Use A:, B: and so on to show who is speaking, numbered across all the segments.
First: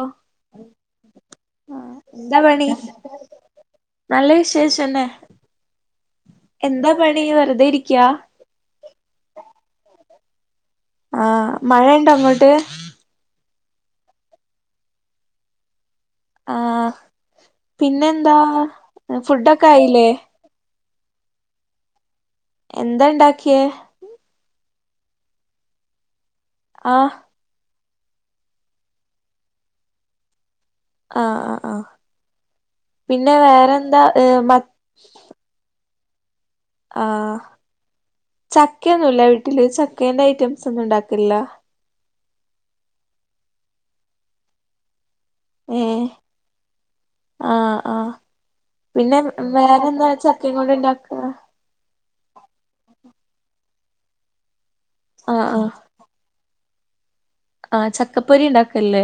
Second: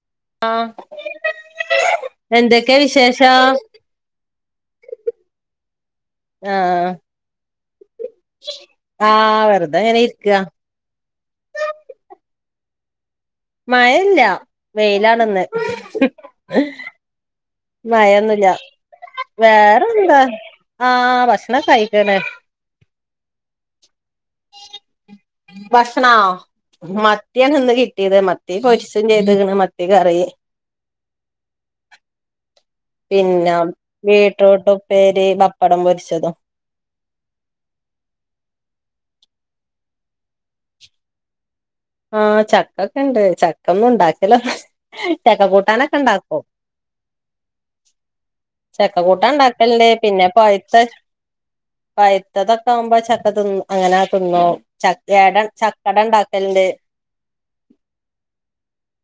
A: ഓ
B: ആഹ്
A: ആഹ് എന്താ പണി
B: എന്തൊക്കെ വിശേഷം
A: നല്ല വിശേഷം [unintelligible] എന്താ
B: ആഹ്
A: പണി വെറുതെ ഇരിക്
B: ആഹ് വെറുദേ ഇങ്ങനെ ഇരിക്ക
A: ആഹ് മഴ ഇണ്ടോ അങ്ങോട്ട്
B: മഴ ഇല്ല വെയിലാണന്ന്
A: ആഹ് പിന്നെന്താ
B: മയൊന്നുല്ല
A: ഫുഡൊക്കെ ആയില്ലേ
B: വേറെന്താ ആഹ് ഭക്ഷണം കഴിക്കണ്
A: എന്താ ഇണ്ടാക്കിയേ
B: ഭഷ്ണവോ
A: ആഹ്
B: മത്തിയാണ് ന്നു കി ട്ടിയത് മത്തി പരിസും ചെയ്ത മത്തി കറി
A: ആഹ് ആഹ് ആഹ് പിന്നെ
B: പിന്ന
A: വേറെന്താ ഏഹ് മ
B: വീട്രൂട്ടുപ്പേരി ബപ്പടം പൊരിച്ചതും
A: ആഹ ചക്കൊന്നുമല്ല വീട്ടില് ചക്കേറെ ഐറ്റംസ് ഒന്നും ഉണ്ടാക്കില്ല
B: ആ ചക്കൊക്കെ ഇണ്ട് ചക്ക ഒന്നും ഉണ്ടാക്കല്ലോ ചക്ക കൂട്ടാനൊക്കെ ഇണ്ടാക്കോ
A: ആഹ ആഹ
B: ചെക്കക്കൂട്ട ഉണ്ടാക്കലല്ലേ പിന്നെ
A: കൊണ്ട്
B: പഴത്ത
A: ഇണ്ടാക്ക
B: പ മുത്തതൊക്കെ ആകുമ്പോ ചക്ക തി അങ്ങനെ തിന്നോ ചട
A: ആഹ്
B: ചക്കട ഉണ്ടാക്കലുണ്ട്
A: ആഹ ചക്കപ്പൊരി ഉണ്ടാക്കല്ലേ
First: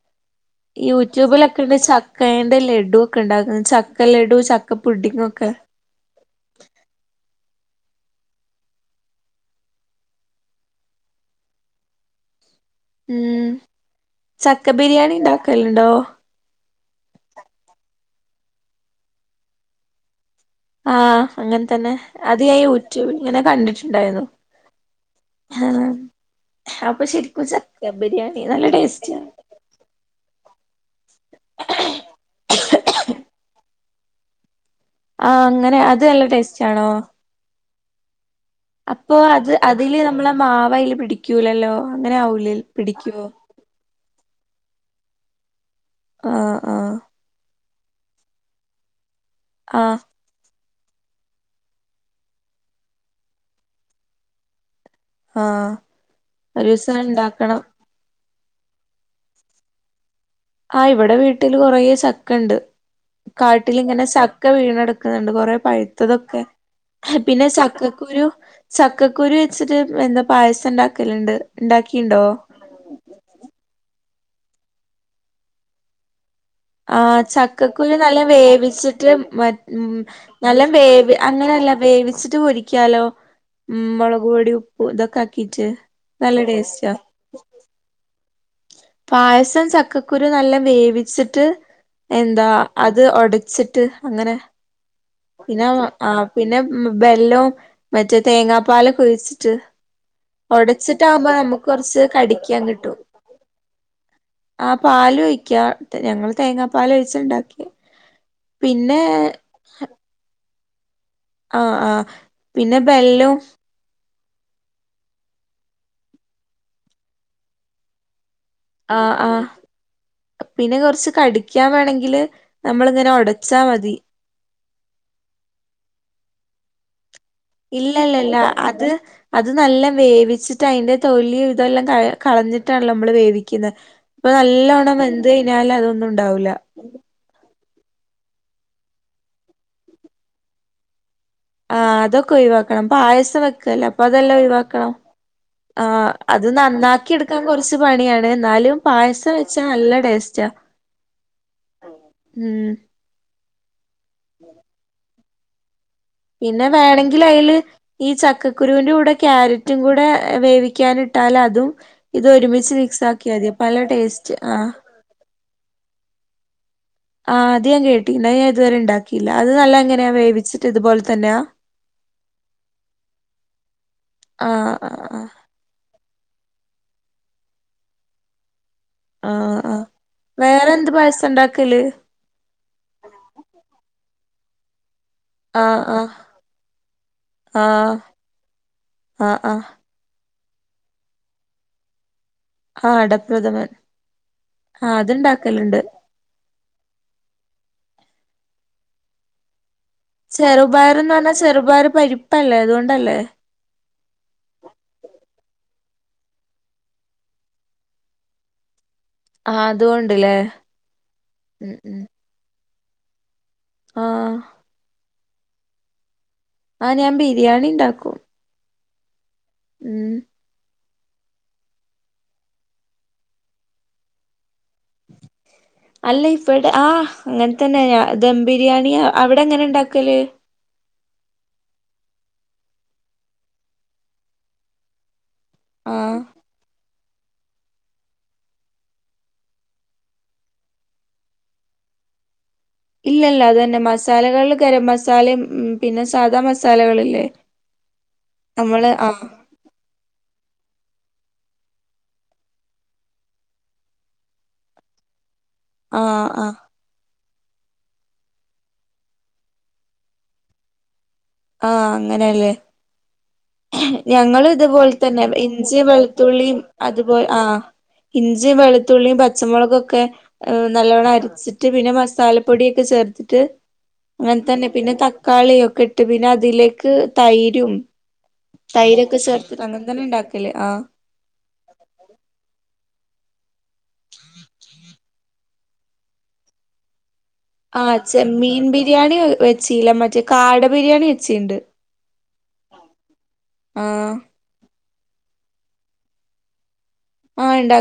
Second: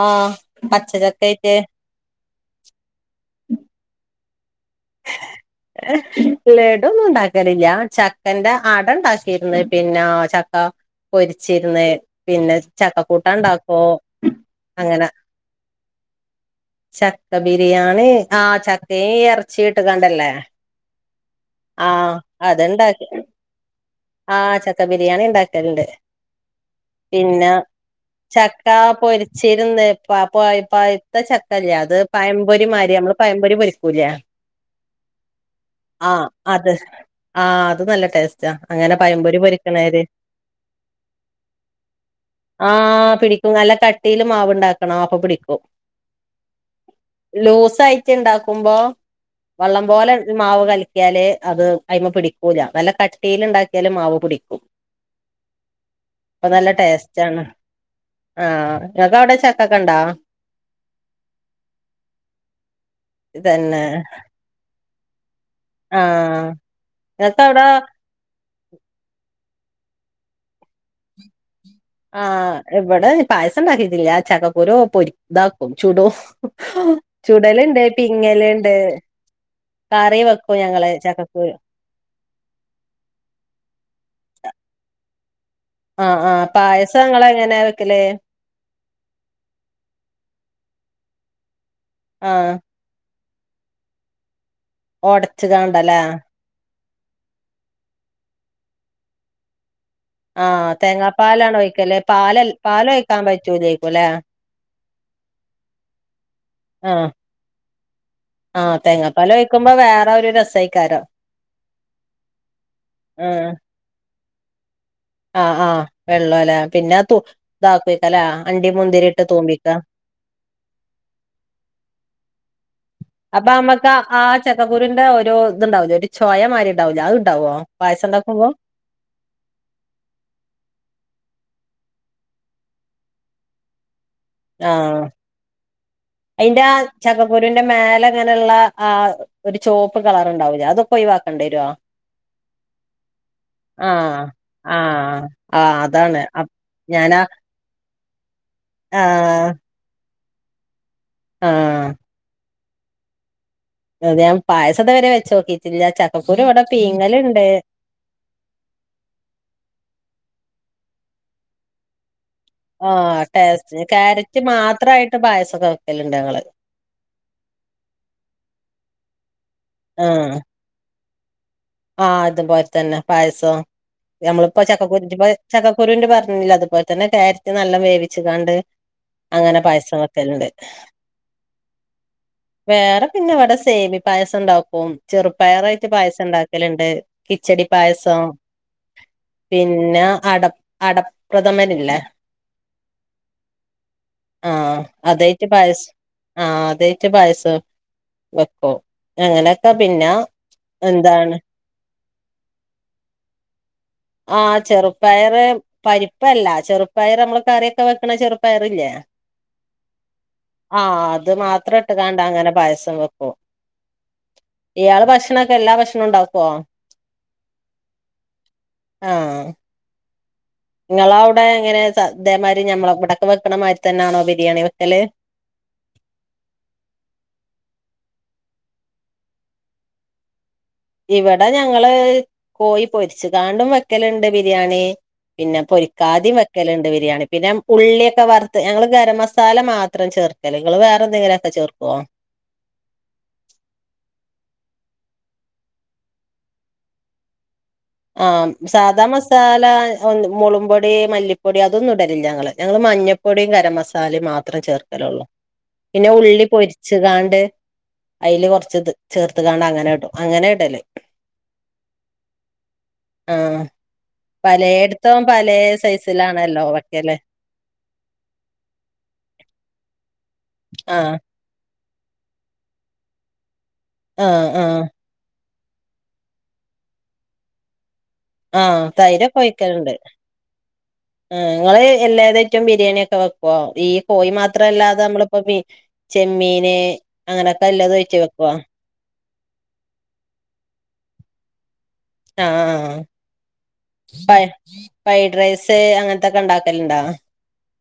B: ആഹ് പച്ചചക്കായിട്ട്
A: യൂട്യൂബിലൊക്കെണ്ട് ചക്കന്റെ ലഡു ഒക്കെ ഉണ്ടകുന്നു ചക്ക ലഡു ചക്കപ്പുഡിങ്ങൊക്കെ
B: ലഡൊന്നും ഇണ്ടാക്കലില്ല ചക്കന്റെ ആട ഉണ്ടാക്കിരന്ന് പിന്നാ ചക്ക പൊരിച്ചിരന്ന് പിന്നെ ചക്കക്കൂട്ട
A: ഉം
B: ഉണ്ടാക്കോ
A: ചക്ക
B: അങ്ങനെ
A: ബിരിയാണി ഉണ്ടാക്കലുണ്ടോ
B: ചക്ക ബിരിയാണി ആ ചക്കയും ഇറച്ചി ഇട്ട് കണ്ടല്ലേ
A: ആഹ അങ്ങനെ തന്നെ അത് ഊറ്റു
B: അത്ണ്ടാക്കി
A: ഇങ്ങനെ കണ്ടിട്ടുണ്ടായിരുന്നു
B: ആഹ് ചക്ക ബിരിയാണി
A: ഉ
B: ഉണ്ടാക്കലുണ്ട് പിന്നെ
A: നല്ല
B: ചക്ക
A: ടേസ്റ്റാ
B: പൊരിച്ചിരുന്ന് പപ്പത്ത ച ല്ലേ അത് പയംപൊരി മാതിരി നമ്മള് പയംപൊരി പൊരിക്കൂല
A: ആഹ് അങ്ങനെ അത്
B: ആഹ
A: നല്ല ടേസ്റ്റ്
B: അത
A: ആണോ
B: ആ അത് നല്ല ടേസ്റ്റ്
A: അപ്പൊ അത് അതില് നമ്മളെ മാവൽ പിടിക്കൂലല്ലോ അങ്ങനെ ആവൂല പിടിക്കുവോ
B: ിക്കും നല്ല കട്ടിയിലും മാവ് ഉണ്ടാക്കണം ആപ്പ പിടിക്കും
A: ആഹ ആഹ
B: ലൂസ് ആയിട്ട് ഉണ്ടാക്കുമ്പോ വെള്ളം
A: ആഹ്
B: പോലെ മാവ് കലിക്കിയാലല് അത് അയി്മ പിടിക്കൂല നല്ല കട്ടിൽ ഉണ്ടാക്കിയാലും മാവ് പിടിക്കും
A: ആഹ്
B: അപ്പൊ നല്ല
A: ഒരൂസം
B: ടേസ്റ്റ് ആണ്
A: ഉണ്ടാക്കണം
B: ആഹ ഞനക്ക് അവിടെ ചെക്കൊക്കെ ഉണ്ടോ
A: ആ ഇവിടെ വീട്ടിൽ കുറെ സക്ക ഉണ്ട്
B: ഇതന്നെ
A: കാട്ടിലിങ്ങനെ സക്ക വീണടുക്ക ുന്നുണ്ട് കൊറെ പഴുത്തതൊക്കെ
B: ആഹ് ഇങ്ങക്ക്
A: പിന്നെ
B: അവിടെ
A: ചക്കക്കൊരു ചക്കക്കുരി വെച്ചിട്ട് എന്താ പായസം ഉണ്ടാക്കലണ്ട്
B: ആഹ എവിടെ പായസം ഉണ്ടാക്കിയിട്ടില്ല ചക്കക്കൂരോ പൊരി ഇതാക്കും ചൂടോ
A: ആ ചക്കക്കുഴി നല്ല വേവിച്ചിട്ട് മ
B: കറി
A: നല്ല
B: വെക്കും ഞങ്ങള് ചക്കക്കുരു
A: വേങ്ങ അല്ല വേവിച്ചിട്ട് പൊരിക്കാലോ ഉ മുളക് പൊടി ഉപ്പ് ഇതൊക്കെ ച്ച്
B: ആഹ്
A: നല്ല
B: ആഹ്
A: ടേസ്റ്റ്ാ
B: പായസം ഇങ്ങളെങ്ങനെ വെക്കല്
A: പായസം ചക്കക്കുരു നല്ലാം വേവിച്ചിട്ട് എന്താ
B: ആഹ്
A: അത് ഒടച്ചിട്ട് അങ്ങനെ
B: ഒടച്ച്
A: പിന്നെ
B: കാണ്ടല്ലേ
A: ആ പിന്നെ ബെല്ലം മറ്റേ തേങ്ങാപ്പാാല പഴിച്ചിട്ട്
B: ആഹ്
A: ഉടച്ചിട്ടാകുമ്പോ
B: തേങ്ങാപ്പാലാണോ
A: നമുക്ക്
B: ഒഴിക്കല്
A: കുറച്ച്
B: പാല
A: കടിക്കാൻ കിട്ടും
B: പാലൊഴിക്കാൻ പറ്റൂലേക്കുംല്ലേ
A: ആഹ പാാല ഒഴിക്ക ഞങ്ങള് തേങ്ങാ പാാല ഒഴിച്ചുണ്ടാക്കി
B: ആഹ തേങ്ങാപ്പാല വയ്ക്കുമ്പോ വേറെ ഒരു രസമായിക്കാരോ
A: ആഹ ആഹ പിന്നെ ബെല്ലും
B: ആഹ ആഹ് വെള്ളം അല്ലേ പിന്നെ ഇതാക്ക വക്കലേ
A: ആ ആ പിന്നെ കുറച്ച് കടിക്കാൻ വേണമെങ്കിൽ നമ്മളിങ്ങനെ
B: അപ്പൊ
A: ഒടച്ചാ
B: നമ്മുക്ക്
A: മതി
B: ആ ചെക്കക്കൂരിന്റെ ഒരു ഇതുണ്ടാവലോ ഒരു ചോയമാതിരി ഉണ്ടാവലോ അത് ഇണ്ടാവോ പായസം
A: ഇല്ലല്ലല്ല
B: ഇണ്ടാക്കുമ്പോ
A: അത് അത് നല്ല വേവിച്ചിട്ട് അതിന്റെ തൊല്ി ഇതെല്ലാം ക കളഞ്ഞിട്ടാണ്ോ നമ്മള് വേവിക്കുന്നത് ഇപ്പൊ നല്ലോണം
B: ആഹ്
A: വെന്ത് കഴിഞ്ഞാല് അതൊന്നും ഉണ്ടാവൂില്ല
B: ന്റെ മേലെ അങ്ങനെയുള്ള ആ ഒരു ചോപ്പ് കളർ ഉണ്ടാവില്ലേ അതൊക്കെ ഒവാ
A: ആ അതൊക്കെ ഒഴിവാക്കണം പായസം വെക്കല്ലേ അപ്പൊ
B: ആഹ്
A: അതെല്ലാം ഒഴിവാക്കണം
B: ആഹ് ആഹ്
A: ആഹ
B: അതാണ്
A: അത്
B: അപ്
A: നന്നാക്കി
B: ഞാനാ
A: എടുക്കാൻ കുറച്ച് പണിയാണ് എന്നാലും പായസം വെച്ചാ നല്ല ടേസ്റ്റ
B: ആഹ
A: ഉം
B: അത് ഞാൻ പായസത്തെ വരെ വെച്ച് നോക്കി തിന്നാൻ
A: പിന്നെ വേണെങ്കിൽ അതില് ഈ ചക്കക്കുരുവിന്റെ കൂടെ കക്യാരറ്റും കൂടെ വേവി ക്കാനിട്ടാൽ അതും ഇത് ഒരുമിച്ച് മിക്സ്
B: ആഹ്
A: ആക്കിയാ മതിയോ പല
B: ടേസ്റ്റ്
A: ടേസ്റ്റ്
B: ക്യാരറ്റ്
A: ആ
B: മാത്രായിട്ട് പായസൊക്കെ വെക്കലുണ്ട് ഞങ്ങള്
A: ആഹ് അത് ഞാൻ കേട്ടി ഇാ ഞാൻ ഇതുവരെ ഉണ്ടാക്കിയില്ല അത് നല്ല എങ്ങനെയാ വേവിച്ചിട്ട് ഇതുപോലെ തന്നെയാ
B: ആഹ അതുപോലെ തന്നെ പായസം നമ്മളിപ്പം
A: ആഹ് ആഹ്
B: ചക്കക്കുരു
A: ആഹ്
B: ചക്കക്കുരുന്റെ പറ അതുപോലെ തന്നെ കയറ്റ് നല്ല വേവിച്ച കാണ്ട്
A: ആഹ്
B: അങ്ങനെ
A: ആഹ്
B: പായസവെക്കലുണ്ട്
A: വേറെ എന്ത് പായസം ഇണ്ടാക്കല്
B: വേറെ പിന്നെ ഇവിടെ സേമി പായസം ഉണ്ടാക്കും
A: ആഹ്
B: ചെറുപ്പയറായിട്ട്
A: ആഹ്
B: പായസം ഉണ്ടാക്ക ലുണ്ട് കിച്ചടി
A: ആഹ്
B: പായസം
A: ആഹ് ആഹ്
B: പിന്നെ അട അടപ്രഥമനില്ലേ?
A: ആഹ് അടപ്രഥമൻ
B: ആ
A: ആഹ്
B: അതായിട്ട്
A: അത്ണ്ടാക്കല്ണ്ട്
B: പായസം ആ അതെ മറ്റ പായസം വെക്കോ അങ്ങനെ
A: ചെറുപയർന്ന് പറഞ്ഞാൽ ചെറുപയർ പരിപ്പല്ലേ അതുകൊണ്ടല്ലേ?
B: ആ ചെറുപ്പയർ പരിപ്പല്ല ചെറുപ്പയർ നമ്മള് കറിയൊക്കെ വെക്കണ ചെറുപ്പയറില്ലേ?
A: ആഹ് അതുകൊണ്ട്ല്ലേ
B: ആ അത്
A: ഉം
B: മാത്രം ഇട്ട്
A: ഉം
B: കണ്ട അങ്ങനെ പായസം
A: ആഹ്
B: ഇയാള് ഭക്ഷണൊക്കെ എല്ലാ ഭക്ഷണ ഉണ്ട
A: ആഹ് ഞാൻ ബിരിയാണി ഉണ്ടാക്കും.
B: ആ.
A: ഉം.
B: നിങ്ങള അവിടെ എങ്ങനെ ഇതേമാതിരി ഞമ്മളെ ഇവിടൊക്കെ വെക്കണ മാതിരി തന്നെയാണോ ബിരിയാണി വെക്കല്.
A: അല്ല ഇപ്പടെ ആഹ് അങ്ങനെ തന്നെ ഞ ദം ബിരിയാണി അവിടെ എങ്ങനെ ഇണ്ടാക്കല്?
B: ഇവിടെ ഞങ്ങള് കോയി പൊരിച്ചുകാണ്ടും വെക്കലുണ്ട് ബിരിയാണി പിന്നെ
A: ആഹ്
B: പൊരിക്കാതേയും വെക്കലണ്ട്. ബിരിയാണി പിന്നെ ഉള്ളിയൊക്കെ വറുത്ത് ഞങ്ങള് ഗരം മസാല മാത്രം ചേർക്കല് നിങ്ങള് വേറെ എന്തെങ്കിലുമൊക്കെ ചേർക്കുവോ?
A: ഇല്ല ഇല്ല അത് തന്നെ മസാലകൾ ഗരം മസാലയും ഉം പിന്നെ സാദാ മസാലകളില്ലേ?
B: ആ
A: നമ്മള്
B: സാദാ
A: ആഹ്
B: മസാല മുളമ്പൊപൊ പൊടി മല്ലിപ്പൊടി അതൊന്നും ഇടലില്ല ഞങ്ങള് ഞങ്ങള് മഞ്ഞപ്പൊടും കരം മസാലയും മാത്രം ചേർക്കല് ഉള്ളൂ. പിന്നെ
A: ആഹ്
B: ഉള്ളി
A: ആഹ്
B: പൊരിച്ചുകാണ്ട് അയില് കൊറച്ച് ചേർത്ത് കാണ്ട അങ്ങനെ ഇടും അങ്ങനെ ഇടല്.
A: ആ അങ്ങനെല്ലേ?
B: ആഹ്
A: ഞങ്ങള് ഇതുപോലെ
B: പലേയിടത്തും
A: തന്നെ
B: പലേ
A: ഇഞ്ചി വെളുത്തുള്ളിയും
B: സൈസിലാണല്ലോ വെക്കല്
A: അതുപോലെ ആ ഇഞ്ചിയും വെളുത്തുള്ളിയും പച്ചമുളകൊക്കെ നല്ലവണ്ണം
B: ആഹ്
A: അരച്ചിട്ട് പിന്നെ മസാലപൊടിയൊക്കെ ചേർത്തിട്ട് അങ്ങനെ
B: ആഹ്
A: തന്നെ
B: ആഹ്
A: പിന്നെ തക്കാളിയൊക്കെ ഇട്ട് പിന്നെ അതിലേക്ക് തൈരും
B: ആ തൈരൊക്കെ
A: ചേർത്തിട്ട് അങ്ങനെ
B: ഒഴിക്കലുണ്ട്.
A: തന്നെ ഉണ്ടാക്കല് ആ
B: ആ നിങ്ങള് എല്ലാതായിട്ടും ബിരിയാണി ഒക്കെ വെക്ക് ഈ കോഴി മാത്രല്ലാതെ നമ്മളിപ്പോ ചെമ്മീന് അങ്ങനൊക്കെ
A: ആ
B: എല്ലതും ആയിട്ട് വെക്കോ
A: ചെമ്മീൻ
B: ആഹ്
A: ബിരിയാണി വെച്ചീല്ല മറ്റേ കാട ബിരിയാണി വെച്ചീണ്ട്.
B: ആ
A: ആഹ്
B: ആ ഫ്രൈഡ് റൈസ് അങ്ങനത്തൊക്കെ ഉണ്ട വെക്കലണ്ട?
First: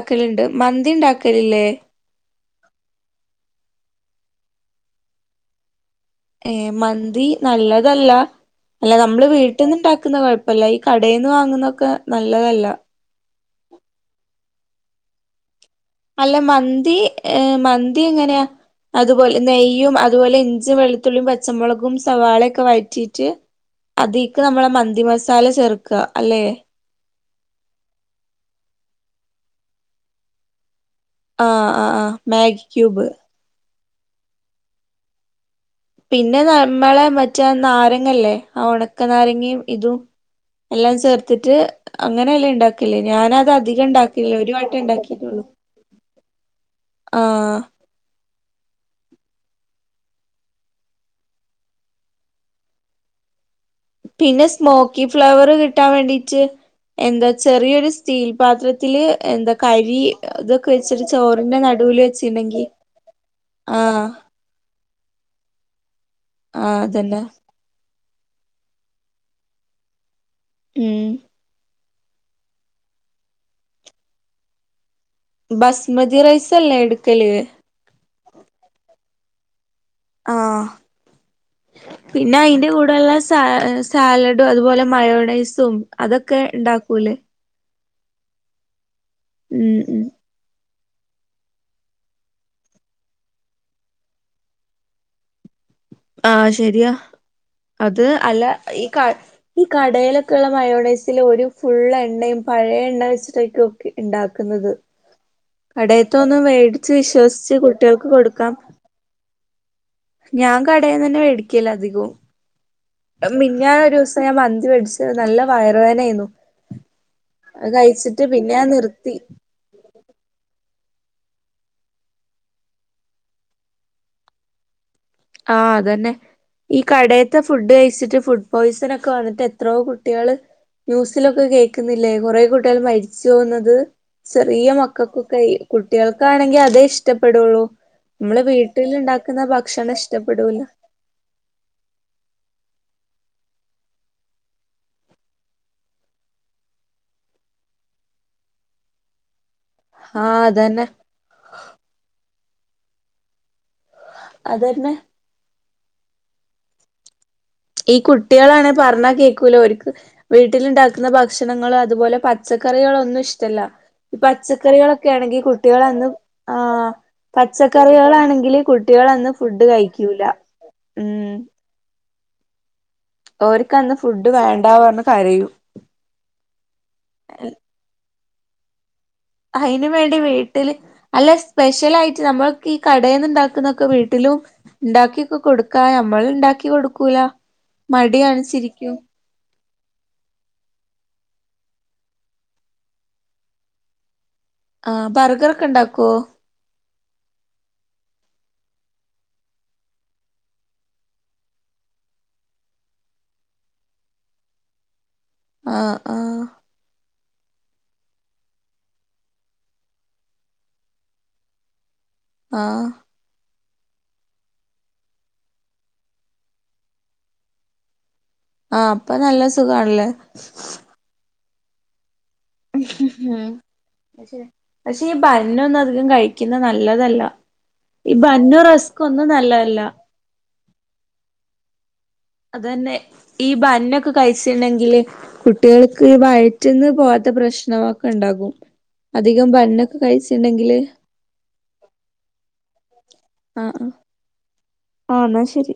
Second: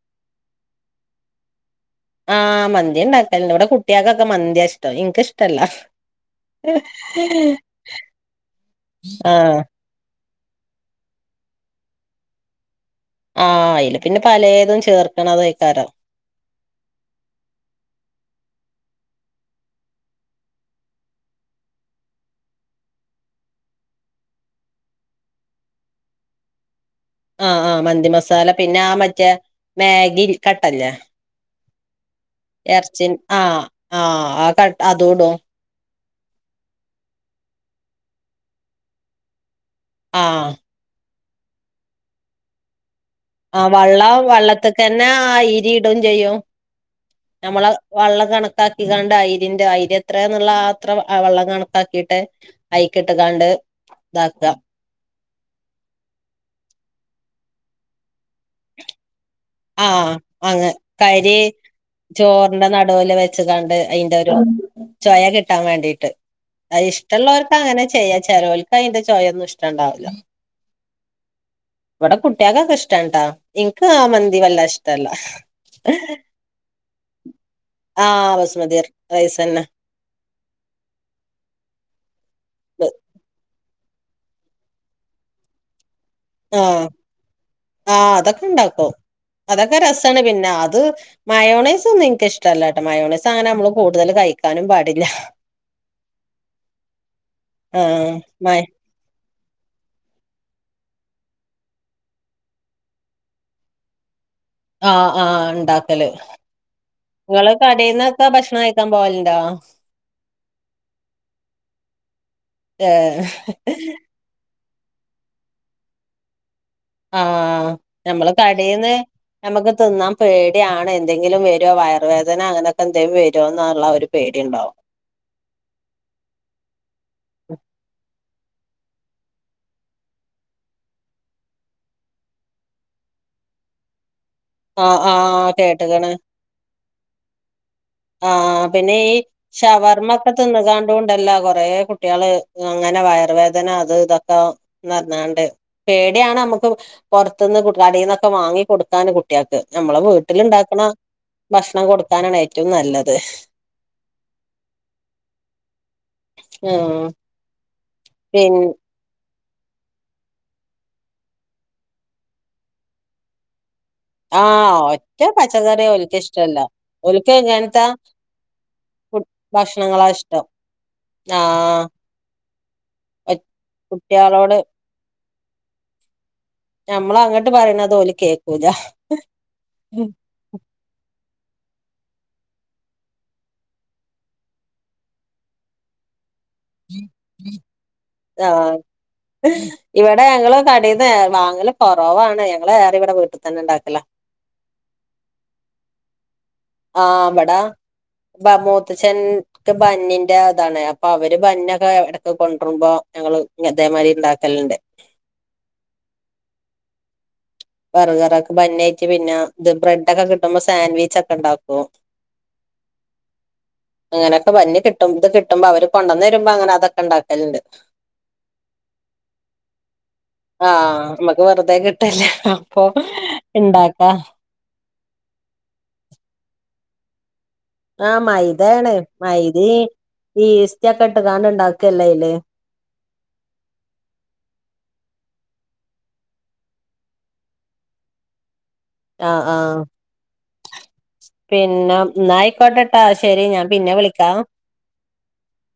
A: വെക്കലിണ്ട് മന്തി ഉണ്ടാക്കലല്ലേ?
B: ആഹ് മന്തി ഉണ്ടാക്കലണ്ട് ഇവിടെ കുട്ടികൾക്കൊക്കെ മന്തിയ ഇഷ്ടം എനക്ക് ഇഷ്ടല്ല.
A: ഏ മന്തി നല്ലതല്ല അല്ല നമ്മള്
B: ആഹ്
A: വീട്ടിൽന്ന് ഉണ്ടാക്കുന്ന കുഴ പ്പല്ല ഈ കടയിൽന്ന് വാങ്ങുന്നതൊക്കെ നല്ലതല്ല.
B: ആ അയില് പിന്നെ പലതും ചേർക്കണത ആയ്കാരം.
A: അല്ല മന്തി മന്തി എങ്ങനെയാ? അതുപോലെ നെയ്യും അതുപോലെ ഇഞ്ചും വെളുത്തുള്ളിയും പച്ചമുളകും സവാളയൊക്കെ വഴറ്റിയിട്ട് അതിക്ക് നമ്മളെ മന്തി മസാല ചേർക്ക അല്ലെ?
B: ആഹ് ആഹ് മന്തി മസാല പിന്നെ ആ മറ്റേ മാഗി കട്ടല്ലേ?
A: ആഹ് ആഹ് ആഹ് മാഗി ക്യൂബ്.
B: ആ ആ ക അതും ഇടും.
A: പിന്നെ നമ്മളെ മറ്റ നാരങ്ങല്ലേ ആ ഉണക്ക നാരങ്ങ ഇതും
B: ആഹ്
A: എല്ലാം ചേർത്തിട്ട് അങ്ങനെല്ലാം ഉണ്ടാക്കി
B: ആ വെള്ളം വെള്ളത്തിക്കന്നെ ആ
A: ഉണ്ടാക്കിട്ടുള്ളു
B: അരി ഇടും ചെയ്യും.
A: ആഹ്
B: നമ്മളെ വെള്ള കണ കത്താക്കിക്കാണ്ട് അഐരിൻന്റെ അയിര് എത്രന്നുള്ള അത്ര വെള്ളം കണക്കാക്കിയിട്ട് അയിക്കിട്ട കാണ്ട്
A: പിന്നെ സ്മോക്കി ഫ്ലവർ കിട്ടാൻ വേണ്ടീട്ട് എന്താ ചെറിയൊരു സ്റ്റീൽ പാത്രത്തില് എന്താ കരി
B: ആഹ്
A: ഇതൊക്കെ
B: അങ്ങ്
A: വെച്ചിട്ട് ചോറിന്റെ നടുവിൽ വെച്ചിട്ടുണ്ടെങ്കി
B: വെ കണ്ട് അതിന്റെ ഒരു ചൊയ കിട്ടാൻ വേണ്ടിട്ട്
A: ആഹ്
B: അ
A: അതന്നെ
B: ഇഷ്ടമുള്ളവർക്ക് അങ്ങനെ ചെയ്യാ ചെിലവൽക്ക് അതിന്റെ ചോയൊന്നും ഇഷ്ട ഉണ്ടാവില്ല
A: ഉം
B: കടെ കുട്ടാക കഷ്ടംട്ടാ ഇൻക ആ മന്ദ വള്ളഷ്ട ല്ല
A: ബസ്മതി റൈസ് അല്ലേ എടുക്കല്
B: ആ ബസ്മതി റൈസ് തന്നെ
A: ആഹ പിന്നെ അയിന്റെ കൂടെള്ള സ സാലഡും അതുപോലെ മയോണൈസും അതൊക്കെ ഉണ്ടാക്കൂല്ലേ
B: ആ അതൊക്കെ ഉണ്ടാക്കോ
A: ഉം
B: അതൊക്കെ
A: ഉം
B: രസമാണ് പിന്നെ അത് മയോണീസ് ഒന്നും എനിക്കിഷ്ടമല്ലാട്ടോ മയോണീസ് അങ്ങനെ നമ്മള് കൂടുതൽ കഴിക്കാനും പാടില്ല
A: ആഹ ശരിയാ അത്
B: ആഹ്
A: അല്ല
B: മയ
A: ഈ കാ ഈ കടയിലൊക്കെയുള്ള മയോണൈസൽ ഒരു ഫുൾ എണ്ണയും പഴയ എണ്ണ വെച്ചിടക്കും ഒക്കെ ഉണ്ടാക്കും ുന്നത്
B: ആഹ് ആഹ് ഇണ്ടാക്കല്
A: കടയിത്തൊന്ന്ും മേടിച്ച്
B: ഇങ്ങള്
A: വിശ്വസിച്ച് കുട്ടികൾക്ക്
B: കടേന്നൊക്കെ
A: കൊടുക്കാം
B: ഭക്ഷണം കഴിക്കാൻ പോവലുണ്ടോ
A: ഞാൻ കടയിൽന്ന് തന്നെ മേടിക്കല്ല അധികവും
B: ഏഹ്
A: മിന്നൻ ഒരു ദിവസം ഞാൻ മന്തി മേടിച്ച നല്ല വയറേനായിരുന്നു
B: ആഹ നഞമ്മള്
A: ഞാൻ
B: കടന്ന്
A: നിർത്തി
B: നഞമ്മുക്ക് തിന്നാൻ പേടിയാണ് എന്തെങ്കിലും വരുമോ വയറർ വേദന അങ്ങനെയൊക്കെ എന്തെിലും വരുമോന്നുള്ള ഒരു പേടി ഉണ്ടാവോ
A: ആ അതന്നെ ഈ കടയത്തെ ഫുഡ് കഴിച്ചിട്ട് ഫു പോയിസൺ ഒക്കെ വന്നിട്ട് എത്രയോ കുട്ടികൾ ന്യൂസിലൊക്കെ കേൾക്കുന്നില്ലേ കുറെേ കൂട്ടികൾ മരിച്ചുോന്നത് ചെറിയ
B: ആഹ്
A: മക്കൾക്കൊക്കെ
B: ആഹ് കേട്ട്ക്ക്ണ്
A: കുട്ടികൾക്കാണെങ്കിൽ അതേ ഇഷ്ടപ്പെെള്ളു
B: ആഹ പിന്നെ ഈ ഷവർമൊക്കെ
A: ഇഷ്ടപ്പെടൂല
B: തിന്നുകാണ്ടുകൊണ്ടല്ല കൊറേ കുട്ടികള് അങ്ങനെ വയറ വേദന അത് ഇതൊക്കെ നിന്നണ്ട് പേടിയാണ് നമുക്ക് പുറത്തന്ന് കടയി നിന്നൊക്കെ വാിടുക്കാണ് കുട്ടികൾക്ക് നമ്മളെ
A: ആഹ്
B: വീട്ടിലുണ്ടാക്കണ
A: അതന്നെ
B: ഭക്ഷണം കൊടുക്കാനാണ് ഏറ്റവും നല്ലത്
A: അതന്നെ
B: ആഹ
A: ഈ കുട്ടികളാണ പറഞ്ഞാ കേ ല അവർക്ക് വീട്ടിലുണ്ടാക്കുന്ന ഭക്ഷണങ്ങ അതുപോലെ പച്ചക്കറികള ഒന്നും ഇഷ്ടല്ല ഇ
B: ആഹ്
A: പച്ചക്കറികളൊക്കെ
B: ഒറ്റ
A: ആണെങ്കിൽ കുട്ടികൾ
B: പച്ചക്കറി
A: അന്ന്
B: ഓൽക്ക്
A: ആ
B: ഇഷ്ടല്ല ഓൽക്ക് എങ്ങനത്തെ
A: പച്ചക്കറികളാണെങ്കിൽ കുട്ടികൾ ന്ന് ഫുഡ് കഴിക്കൂല
B: ആഹ
A: അവക്ക് അന്ന് ഫുഡ്
B: കുട്ടികളോട്
A: വേണ്ടാവന്ന് കരൂ
B: ഞമ്മള അങ്ങോട്ട് പറയണതുോലി കേക്കൂല
A: അയിന് വേണ്ടി വീട്ടില് അല്ലെ സ്പെഷ്യൽ ആയിട്ട് നമ്മൾക്ക് ഈ കടയിൽന്ന്ുണ്ടാക്കുന്നൊക്കെ വീട്ടിലും ഉണ്ടാക്കിയൊക്കെ കൊടുക്കാ നമ്മൾ ഉണ്ടാക്കി ക്കി കൊടുക്കൂല
B: ആഹ്
A: മടിയണിച്ചിരിക്കൂ
B: ഇവിടെ ഞങ്ങള് കടീന്ന് വാങ്ങല് കൊറവാണ് ഞങ്ങള് റെ ഇവിടെ വീട്ടിൽ തന്നെ ഉണ്ടാക്കല
A: ആഹ ബർഗർൊക്കെ ഇണ്ടാക്കുവോ
B: ആഹ ബടാ മൂത്തച്ഛൻക്ക് ബന്നിന്റെ അതാണ് അപ്പൊ അവര് ബന്നൊക്കെ എവിടക്ക് കൊണ്ടരുമ്പോ ഞങ്ങള് അതേമാതിരി ഇണ്ടാക്കലുണ്ട്
A: ആ ആ
B: ബർഗറൊക്കെ ബന്നായിട്ട് റ പിന്നെ ഇത് ബ്രെഡൊക്കെ കിട്ടുമ്പോ സാൻഡ്വിച്ച് ഒക്കെ ഇണ്ടാകൊ
A: ആഹ്
B: അങ്ങനൊക്കെ വന്ി കിട്ടും ഇത് കിട്ടുമ്പോ അവര് കൊണ്ടുവന്ന് വരുമ്പോ അങ്ങനെ അതൊക്കെ ഇണ്ടാക്കലുണ്ട്
A: ആ അപ്പൊ നല്ല സുഖാണല്ലേ
B: ആ നമ്മക്ക് വെറുതെ കിട്ടല്ല അപ്പൊ ഇണ്ടാക്ക
A: പക്ഷെ ഈ ബന്നൊന്നും അധികം കഴിക്കുന്ന നല്ലതല്ല
B: ആ
A: ഈ ബന്നും
B: മൈദയാണ്
A: റസ്ക്കും ഒന്നും
B: മൈദ
A: നല്ലതല്ല
B: ഈ ഇസ്റ്റക്കെ ഇട്ട് താണ്ട് ഇണ്ടാക്കല്ലേ
A: അതന്നെ ഈ ബന്നൊക്കെ കഴിച്ചിണ്ടെങ്കില് കുട്ടികൾക്ക് വയറ്റന്ന് പോവാത്ത പ്രശ്നമൊക്കെ ഇണ്ടാകും
B: ആ
A: അധികം
B: ആ
A: ബണ്ണൊക്കെ കഴിച്ചിണ്ടെങ്കില്
B: പിന്നെ നായക്കോട്ട ആ ശരി ഞാൻ പിന്നെ വിളിക്കാം
A: ആ എന്നാ ശരി